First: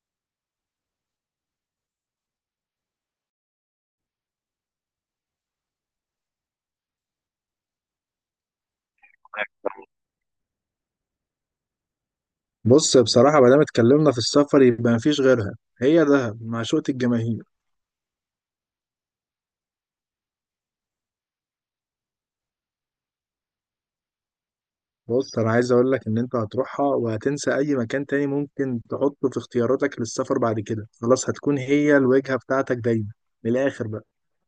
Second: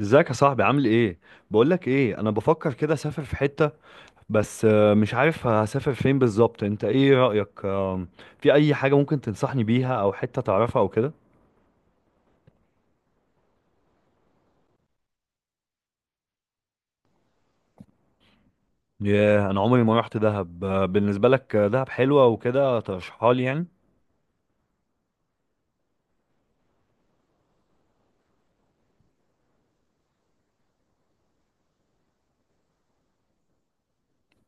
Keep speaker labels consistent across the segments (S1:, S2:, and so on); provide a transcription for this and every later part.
S1: ازيك يا صاحبي، عامل ايه؟ بقولك ايه، انا بفكر كده اسافر في حتة. بس مش عارف هسافر فين بالظبط. انت ايه رأيك؟ في اي حاجة ممكن تنصحني بيها او حتة تعرفها او كده؟
S2: بص، بصراحة ما دام اتكلمنا في السفر يبقى مفيش غيرها. هي دهب معشوقة الجماهير.
S1: ياه، انا عمري ما رحت دهب. بالنسبة لك دهب حلوة وكده، ترشحها لي يعني؟
S2: بص، أنا عايز أقول لك إن أنت هتروحها وهتنسى أي مكان تاني ممكن تحطه في اختياراتك للسفر بعد كده. خلاص، هتكون هي الوجهة بتاعتك دايما. من الآخر بقى.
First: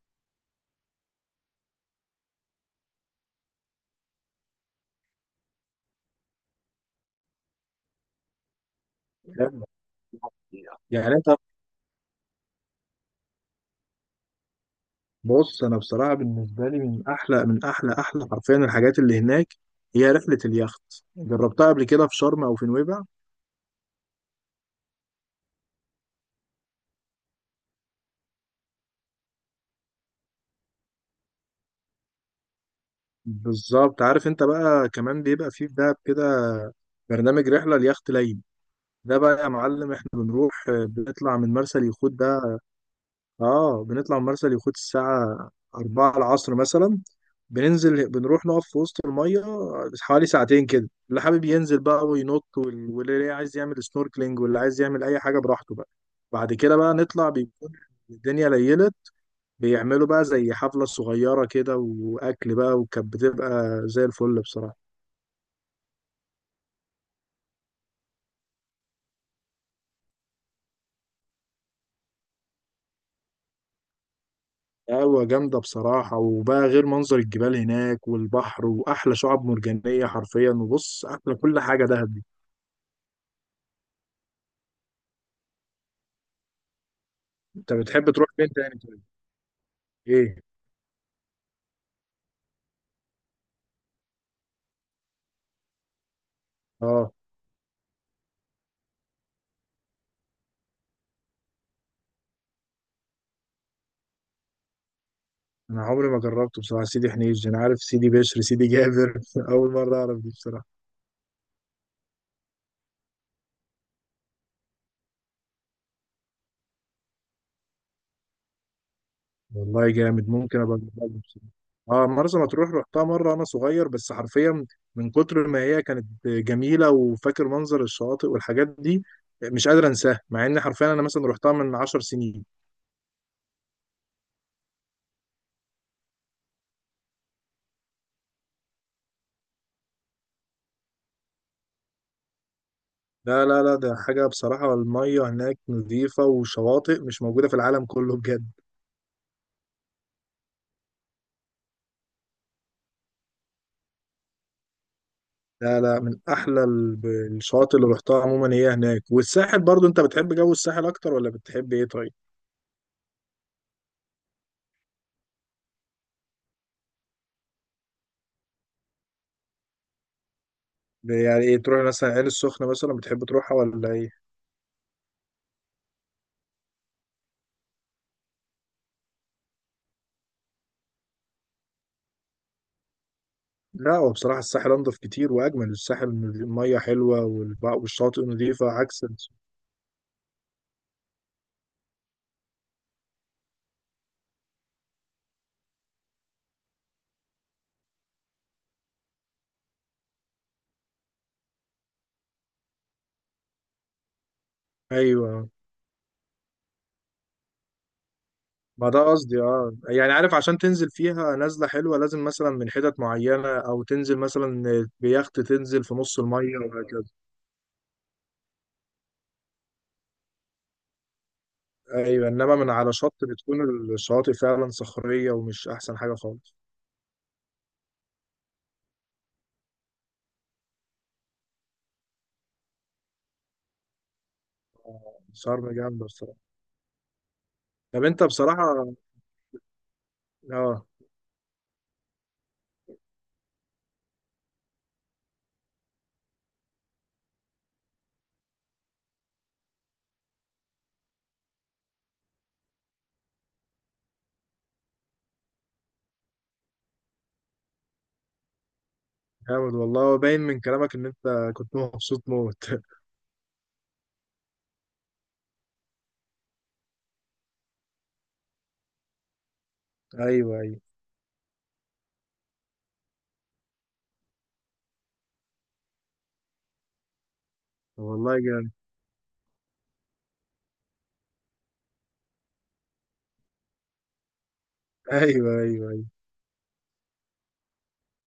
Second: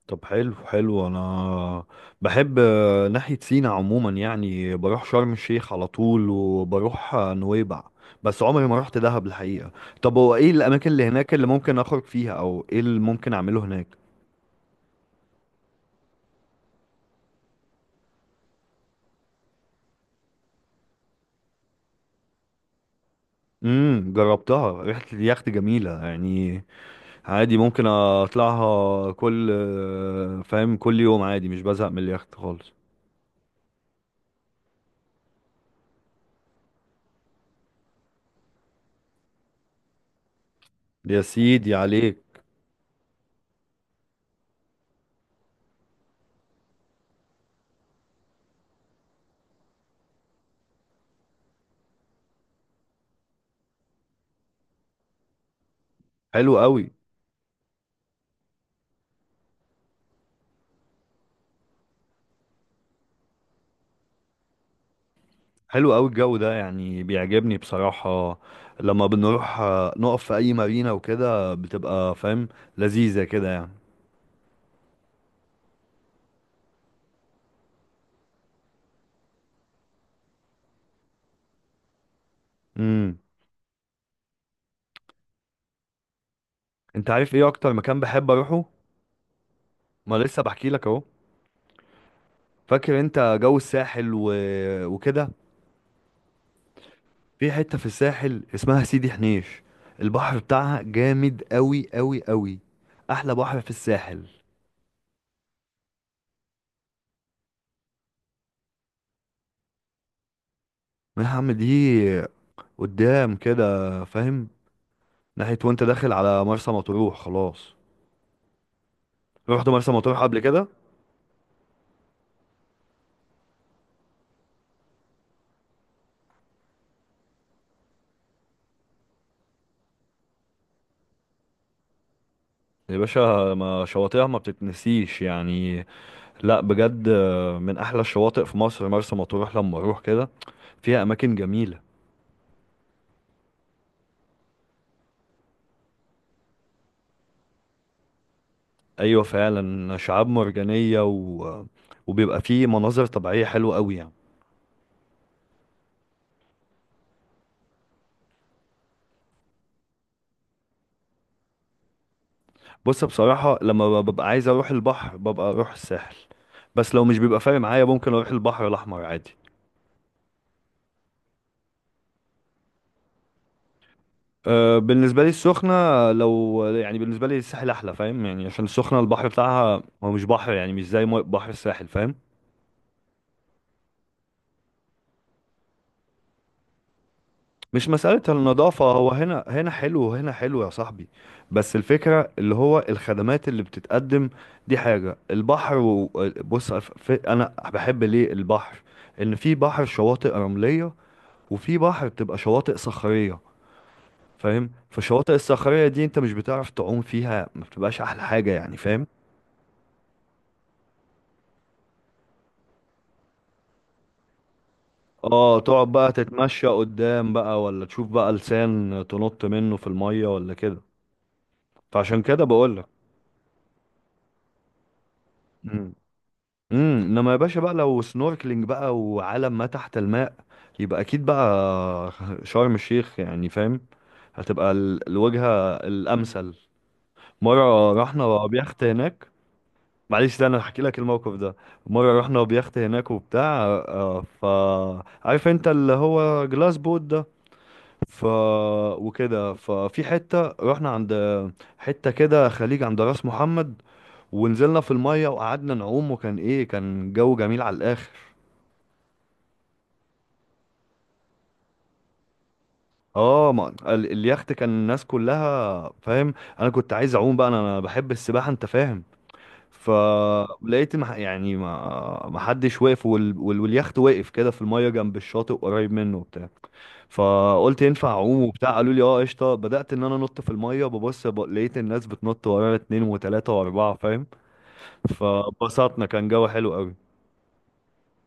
S1: طب حلو حلو. انا بحب ناحية سينا عموما، يعني بروح شرم الشيخ على طول وبروح نويبع. بس عمري ما رحت دهب
S2: فاهم؟
S1: الحقيقة. طب هو ايه الاماكن اللي
S2: يعني أنت...
S1: هناك اللي ممكن اخرج فيها او ايه اللي ممكن اعمله هناك؟
S2: بص، أنا بصراحة بالنسبة لي من أحلى حرفيا الحاجات اللي هناك هي رحلة اليخت. جربتها قبل كده في شرم أو في نويبع.
S1: امم، جربتها، ريحة اليخت جميلة يعني. عادي ممكن اطلعها، كل فاهم، كل يوم، عادي مش بزهق من اليخت خالص.
S2: بالظبط. عارف أنت بقى كمان بيبقى فيه في دهب كده برنامج رحلة اليخت ليلي. ده بقى يا معلم احنا بنروح،
S1: يا
S2: بنطلع من
S1: سيدي
S2: مرسى اليخوت
S1: عليك.
S2: ده. اه، بنطلع من مرسى اليخوت الساعة 4 العصر مثلا. بننزل بنروح نقف في وسط المية حوالي ساعتين كده، اللي حابب ينزل بقى وينط، واللي عايز يعمل سنوركلينج واللي عايز يعمل أي حاجة براحته بقى. بعد
S1: حلو
S2: كده
S1: قوي.
S2: بقى نطلع، بيكون الدنيا ليلت، بيعملوا بقى زي حفلة صغيرة كده وأكل بقى، وكانت بتبقى زي الفل بصراحة.
S1: حلو قوي الجو ده، يعني بيعجبني بصراحة. لما بنروح نقف في اي مارينا وكده، بتبقى فاهم، لذيذة كده يعني.
S2: قهوة جامدة بصراحة. وبقى غير منظر الجبال هناك والبحر وأحلى شعاب مرجانية حرفيا. وبص، أحلى كل حاجة دهب دي.
S1: امم. انت عارف ايه اكتر
S2: أنت
S1: مكان
S2: بتحب تروح
S1: بحب
S2: فين
S1: اروحه؟
S2: تاني طيب؟
S1: ما
S2: إيه؟
S1: لسه بحكي لك اهو. فاكر انت جو الساحل وكده؟
S2: آه.
S1: في حتة في الساحل اسمها سيدي حنيش. البحر بتاعها جامد قوي قوي قوي. احلى بحر في الساحل.
S2: أنا عمري ما جربته بصراحة. سيدي حنيش؟ أنا عارف سيدي بشر، سيدي جابر. أول مرة أعرف دي بصراحة.
S1: نعم، دي قدام كده، فاهم، ناحية وانت داخل على مرسى مطروح خلاص. رحت
S2: والله
S1: مرسى مطروح
S2: جامد،
S1: قبل
S2: ممكن
S1: كده؟
S2: أبقى أجربها بصراحة. آه، مرسى مطروح رحتها مرة أنا صغير، بس حرفيا من كتر ما هي كانت جميلة وفاكر منظر الشواطئ والحاجات دي، مش قادر أنساها، مع إن حرفيا أنا مثلا رحتها من عشر سنين.
S1: يا باشا، ما شواطئها ما بتتنسيش يعني. لا بجد، من احلى الشواطئ في مصر مرسى مطروح. لما اروح كده، فيها اماكن جميلة.
S2: لا لا لا، ده حاجة بصراحة. المية هناك نظيفة، وشواطئ مش موجودة في العالم كله بجد.
S1: ايوه فعلا، شعاب مرجانية وبيبقى فيه مناظر طبيعية حلوة قوي يعني.
S2: لا لا، من أحلى الشواطئ اللي رحتها عموما هي هناك. والساحل برضو، أنت بتحب جو الساحل أكتر ولا بتحب إيه طيب؟
S1: بص بصراحة، لما ببقى عايز اروح البحر، ببقى اروح الساحل. بس لو مش بيبقى فارق معايا، ممكن اروح البحر الاحمر عادي.
S2: يعني إيه، تروح مثلا عين السخنة مثلا، بتحب تروحها ولا إيه؟
S1: أه، بالنسبة لي السخنة لو يعني، بالنسبة لي الساحل احلى فاهم يعني، عشان السخنة البحر بتاعها هو مش بحر يعني، مش زي بحر الساحل، فاهم.
S2: لا، هو بصراحة الساحل أنضف كتير وأجمل. الساحل المية حلوة
S1: مش مسألة
S2: والشواطئ نظيفة،
S1: النظافة،
S2: عكس
S1: هو هنا هنا حلو وهنا حلو يا صاحبي، بس الفكرة اللي هو الخدمات اللي بتتقدم. دي حاجة البحر. و... بص انا بحب ليه البحر؟ ان في بحر شواطئ رملية، وفي بحر بتبقى شواطئ صخرية، فاهم. فالشواطئ
S2: أيوه،
S1: الصخرية دي انت مش بتعرف تعوم فيها، ما بتبقاش احلى حاجة يعني
S2: ما ده
S1: فاهم.
S2: قصدي، اه يعني عارف، عشان تنزل فيها نزلة حلوة لازم مثلا من حتت معينة، أو تنزل مثلا بيخت
S1: اه،
S2: تنزل
S1: تقعد
S2: في
S1: بقى
S2: نص المية،
S1: تتمشى
S2: وهكذا.
S1: قدام بقى، ولا تشوف بقى لسان تنط منه في المية، ولا كده. فعشان
S2: أيوة،
S1: كده
S2: إنما من
S1: بقولك.
S2: على شط بتكون الشواطئ فعلا صخرية، ومش
S1: امم
S2: أحسن حاجة خالص.
S1: امم انما يا باشا بقى، لو سنوركلينج بقى وعالم ما تحت الماء، يبقى اكيد بقى. شرم الشيخ يعني فاهم، هتبقى
S2: شرم
S1: الوجهة
S2: جامدة بصراحة.
S1: الامثل. مرة
S2: طب أنت
S1: رحنا بيخت
S2: بصراحة...
S1: هناك. معلش، ده انا هحكي
S2: اه،
S1: لك الموقف ده. مره رحنا بيخت هناك وبتاع، آه، ف عارف انت اللي هو جلاس بوت ده. ف وكده، ففي حته رحنا عند حته كده، خليج عند راس محمد، ونزلنا في الميه وقعدنا نعوم، وكان ايه، كان جو جميل على الاخر.
S2: جامد والله، باين من كلامك إن أنت كنت مبسوط موت.
S1: اه، ما اليخت كان الناس كلها فاهم. انا كنت عايز اعوم بقى، انا بحب السباحه انت فاهم.
S2: أيوة أيوة.
S1: فلقيت يعني ما حدش واقف، واليخت واقف كده في الميه جنب الشاطئ قريب منه، وبتاع. فقلت ينفع
S2: والله
S1: اعوم
S2: جامد.
S1: وبتاع؟ قالوا لي اه قشطه، بدات ان انا انط في الميه، ببص لقيت الناس بتنط ورانا، اتنين وتلاته واربعه، فاهم.
S2: أيوة أيوة أيوه.
S1: فبسطنا، كان جو حلو قوي.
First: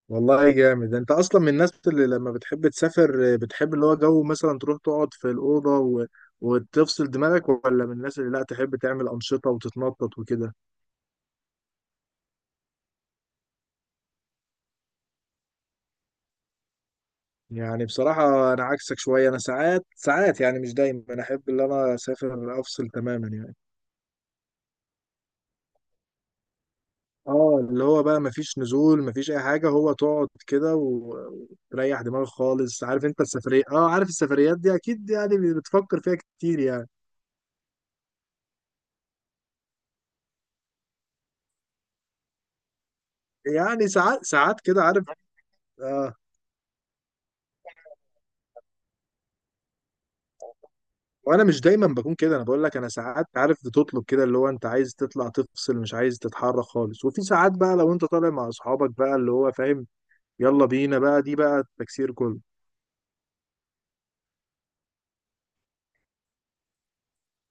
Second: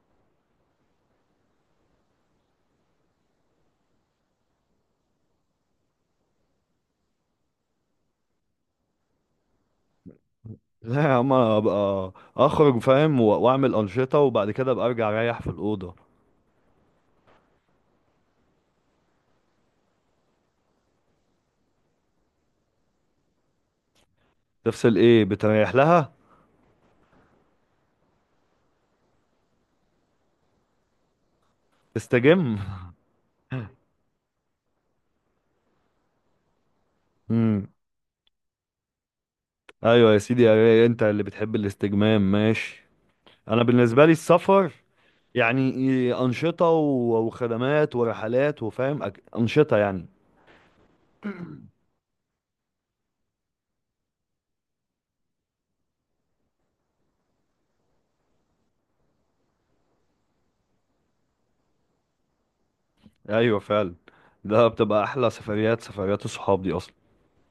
S2: والله جامد. انت اصلا من الناس اللي لما بتحب تسافر بتحب اللي هو جو، مثلا تروح تقعد في الاوضه وتفصل دماغك، ولا من الناس اللي لا، تحب تعمل انشطه وتتنطط وكده؟
S1: لا يا عم، أنا ابقى اخرج فاهم، و... واعمل انشطه، وبعد كده ابقى ارجع اريح في الاوضه.
S2: يعني بصراحه انا عكسك شويه. انا ساعات ساعات يعني، مش دايما، انا احب ان انا اسافر افصل تماما يعني.
S1: تفصل ايه؟ بتريح لها،
S2: اه، اللي هو بقى مفيش نزول مفيش اي حاجه، هو تقعد كده وتريح دماغك
S1: تستجم.
S2: خالص. عارف انت السفريه، اه عارف السفريات دي اكيد يعني بتفكر فيها كتير يعني.
S1: امم. ايوه يا سيدي يا ري، انت اللي بتحب الاستجمام، ماشي. انا
S2: يعني
S1: بالنسبه لي
S2: ساعات ساعات
S1: السفر،
S2: كده عارف.
S1: يعني
S2: آه.
S1: انشطه وخدمات ورحلات وفاهم، انشطه يعني.
S2: وانا مش دايما بكون كده. انا بقول لك انا ساعات عارف بتطلب كده اللي هو انت عايز تطلع تفصل، مش عايز تتحرك خالص. وفي ساعات بقى لو انت طالع مع اصحابك بقى اللي هو فاهم، يلا بينا بقى، دي بقى التكسير كله.
S1: ايوه فعلا، ده بتبقى احلى سفريات، سفريات الصحاب دي اصلا.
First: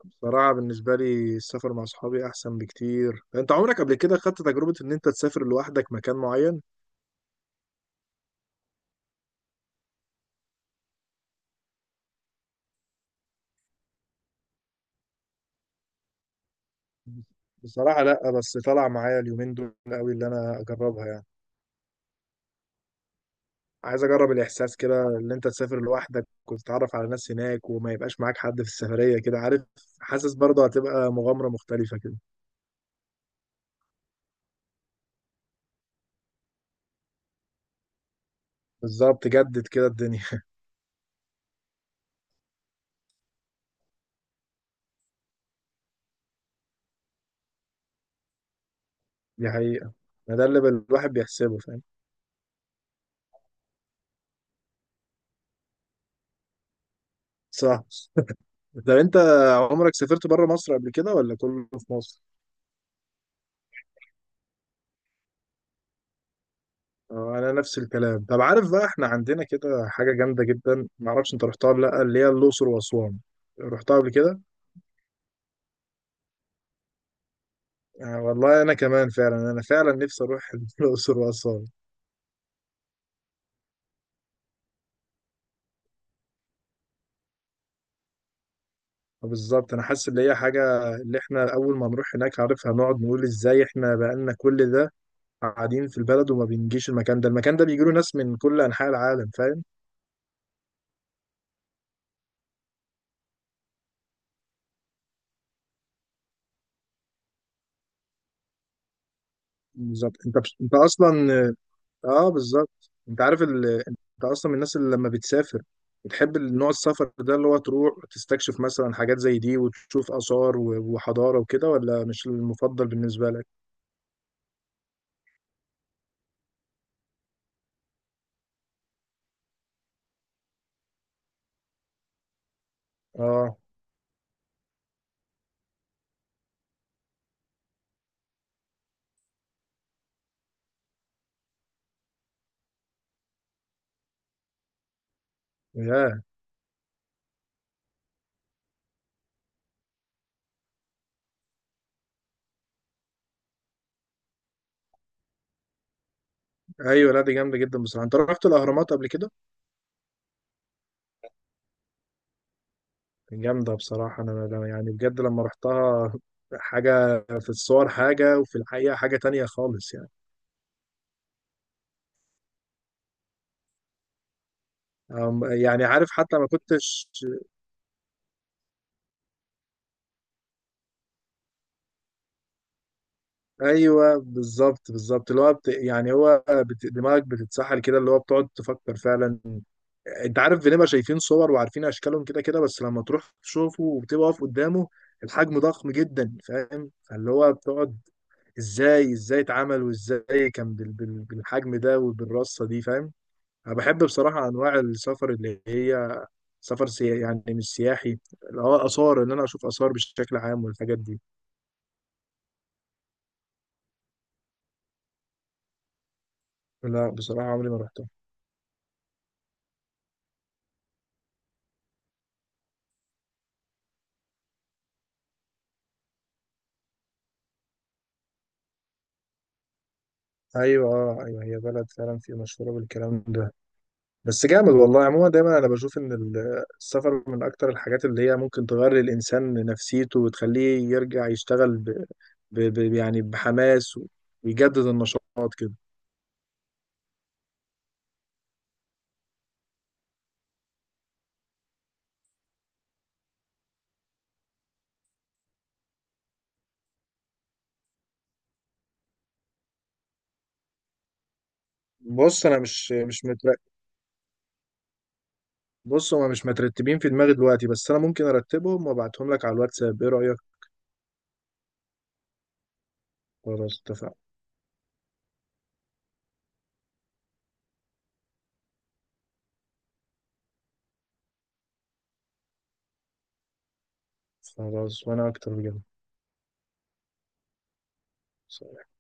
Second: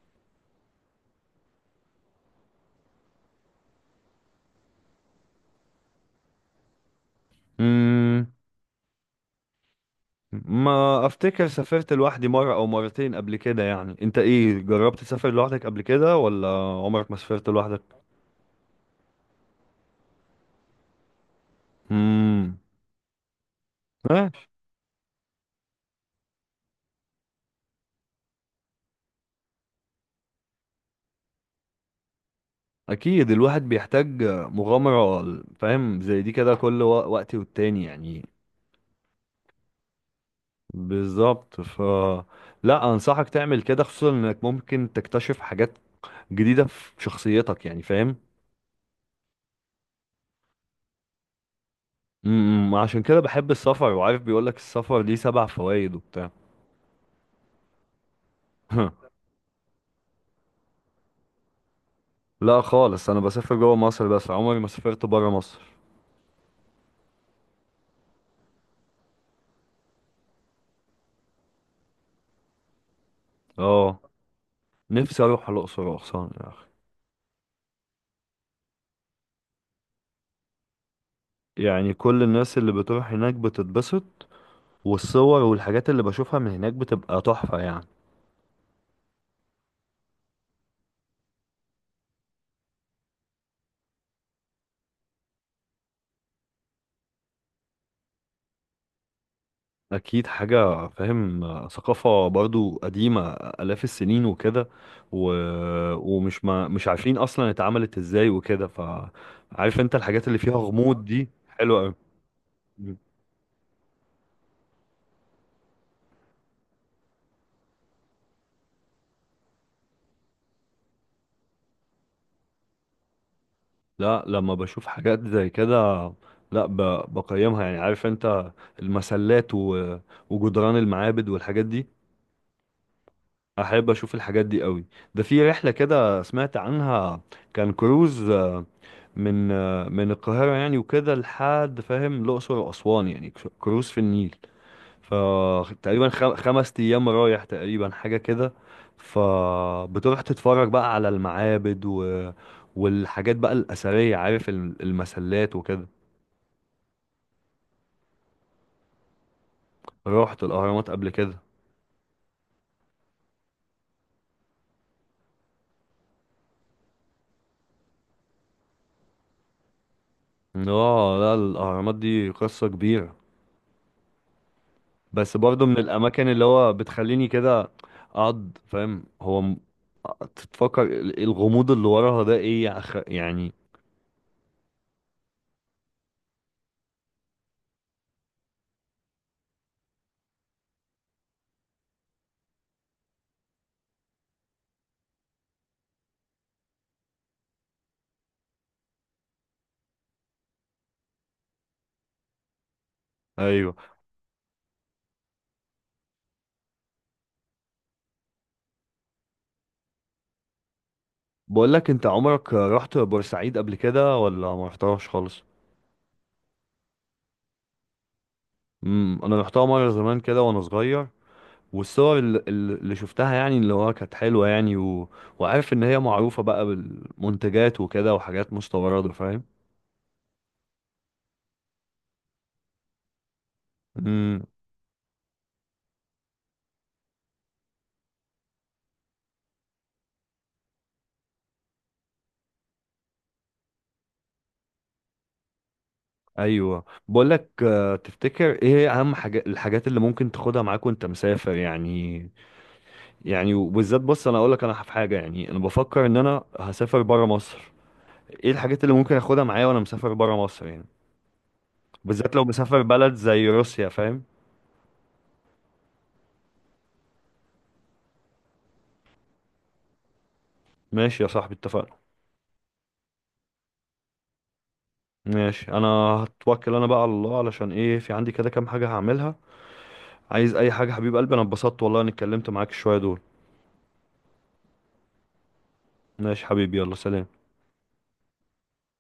S2: بصراحة بالنسبة لي السفر مع اصحابي احسن بكتير. انت عمرك قبل كده خدت تجربة ان انت تسافر لوحدك مكان معين؟
S1: امم. ما افتكر سافرت لوحدي مره او مرتين قبل كده يعني. انت ايه، جربت تسافر لوحدك قبل كده، ولا عمرك ما سافرت لوحدك؟
S2: بصراحة لا، بس طلع معايا اليومين دول قوي اللي انا اجربها يعني.
S1: امم.
S2: عايز اجرب
S1: ماشي.
S2: الاحساس كده، ان انت تسافر لوحدك وتتعرف على ناس هناك وما يبقاش معاك حد في السفرية كده عارف. حاسس برضه هتبقى مغامرة مختلفة كده.
S1: اكيد الواحد بيحتاج مغامره فاهم، زي دي كده كل وقت والتاني يعني.
S2: بالظبط، جدد كده الدنيا.
S1: بالظبط. لا، انصحك تعمل كده خصوصا انك ممكن تكتشف حاجات جديده في شخصيتك يعني فاهم.
S2: دي حقيقة. ما ده اللي الواحد بيحسبه فاهم.
S1: امم. عشان كده بحب السفر. وعارف بيقولك السفر ليه 7 فوائد وبتاع.
S2: صح. ده انت عمرك سافرت بره مصر قبل كده ولا كله في مصر؟
S1: لا خالص، انا بسافر جوه مصر بس، عمري ما سافرت بره مصر.
S2: انا نفس الكلام. طب عارف بقى، احنا عندنا كده حاجة جامدة جدا، ما اعرفش انت رحتها ولا لا، اللي هي الاقصر واسوان. رحتها
S1: اه،
S2: قبل كده؟
S1: نفسي اروح الاقصر واسوان يا اخي.
S2: والله انا كمان فعلا، انا فعلا نفسي اروح الاقصر واسوان.
S1: يعني كل الناس اللي بتروح هناك بتتبسط، والصور والحاجات اللي بشوفها من هناك بتبقى تحفه يعني.
S2: بالظبط، انا حاسس ان هي حاجه اللي احنا اول ما نروح هناك عارف هنقعد نقول ازاي احنا بقالنا كل ده قاعدين في البلد وما بنجيش المكان ده. المكان ده بيجيله ناس من كل انحاء العالم فاهم.
S1: اكيد حاجه فاهم، ثقافه برضو قديمه الاف السنين وكده. و... ومش ما... مش عارفين اصلا اتعملت ازاي وكده، فعارف انت
S2: بالظبط.
S1: الحاجات اللي فيها
S2: انت
S1: غموض دي
S2: اصلا،
S1: حلوه أوي.
S2: اه بالظبط، انت عارف انت اصلا من الناس اللي لما بتسافر بتحب نوع السفر ده اللي هو تروح تستكشف مثلا حاجات زي دي، وتشوف آثار وحضارة وكده، ولا مش المفضل بالنسبة لك؟
S1: لا، لما بشوف حاجات زي كده، لا ب... بقيمها يعني. عارف انت المسلات وجدران المعابد والحاجات دي،
S2: اه.
S1: احب اشوف الحاجات دي قوي. ده في رحله كده سمعت عنها، كان كروز من من القاهرة يعني وكده لحد فاهم الأقصر وأسوان، يعني كروز في النيل. فتقريبا
S2: ياه.
S1: 5 أيام رايح تقريبا حاجة كده. فبتروح تتفرج بقى على المعابد والحاجات بقى الأثرية، عارف المسلات وكده.
S2: ايوه، لا دي جامدة جدا بصراحة. انت رحت الأهرامات قبل كده؟
S1: رحت الأهرامات قبل كده.
S2: جامدة بصراحة. يعني بجد لما رحتها، حاجة في الصور حاجة وفي الحقيقة حاجة تانية خالص يعني.
S1: اه لا، الأهرامات دي قصة كبيرة. بس برضو من
S2: يعني عارف
S1: الأماكن
S2: حتى
S1: اللي
S2: ما
S1: هو
S2: كنتش...
S1: بتخليني كده أقعد فاهم، هو تتفكر الغموض اللي وراها ده ايه يا يعني.
S2: أيوه بالظبط بالظبط، اللي هو يعني هو دماغك بتتسحل كده، اللي هو بتقعد تفكر فعلا. أنت عارف، بنبقى شايفين صور وعارفين أشكالهم كده كده، بس لما تروح تشوفه وبتبقى واقف قدامه الحجم ضخم جدا فاهم. فاللي هو بتقعد، إزاي إزاي اتعمل وإزاي كان بالحجم ده وبالرصة دي فاهم.
S1: ايوه.
S2: أنا بحب بصراحة أنواع السفر اللي هي سفر سياحي. يعني مش سياحي، اللي هو آثار، إن أنا أشوف آثار بشكل عام والحاجات دي.
S1: بقول لك، انت عمرك رحت بورسعيد قبل كده، ولا ما رحتهاش خالص؟
S2: لا بصراحة عمري ما رحتها.
S1: امم، انا رحتها مره زمان كده وانا صغير. والصور اللي شفتها يعني، اللي هو كانت حلوه يعني. و... وعارف ان هي معروفه بقى بالمنتجات وكده، وحاجات مستورده فاهم.
S2: أيوة، أه أيوة، هي بلد فعلا في مشهورة بالكلام ده. بس
S1: امم.
S2: جامد والله. عموما دايما أنا بشوف إن السفر من أكتر الحاجات اللي هي ممكن تغير للإنسان نفسيته وتخليه يرجع يشتغل يعني بحماس، ويجدد النشاط كده.
S1: ايوه، بقول لك، تفتكر ايه هي اهم حاجه، الحاجات اللي ممكن تاخدها معاك وانت مسافر يعني؟ يعني وبالذات، بص انا اقول لك، انا في حاجه يعني، انا بفكر ان انا هسافر بره مصر. ايه الحاجات اللي ممكن اخدها معايا وانا مسافر بره مصر يعني، بالذات لو
S2: بص، أنا
S1: مسافر
S2: مش
S1: بلد
S2: مش
S1: زي
S2: متريح.
S1: روسيا فاهم.
S2: بص، هما مش مترتبين في دماغي دلوقتي، بس انا ممكن ارتبهم وابعتهم لك على الواتساب. ايه رأيك؟
S1: ماشي يا صاحبي، اتفقنا.
S2: خلاص اتفقنا.
S1: ماشي. انا هتوكل انا بقى على الله، علشان ايه، في عندي كده كام حاجة هعملها. عايز اي حاجة حبيب قلبي، انا اتبسطت والله اني اتكلمت معاك شوية دول.
S2: خلاص وانا اكتر.
S1: ماشي حبيبي، يلا سلام.
S2: بجد.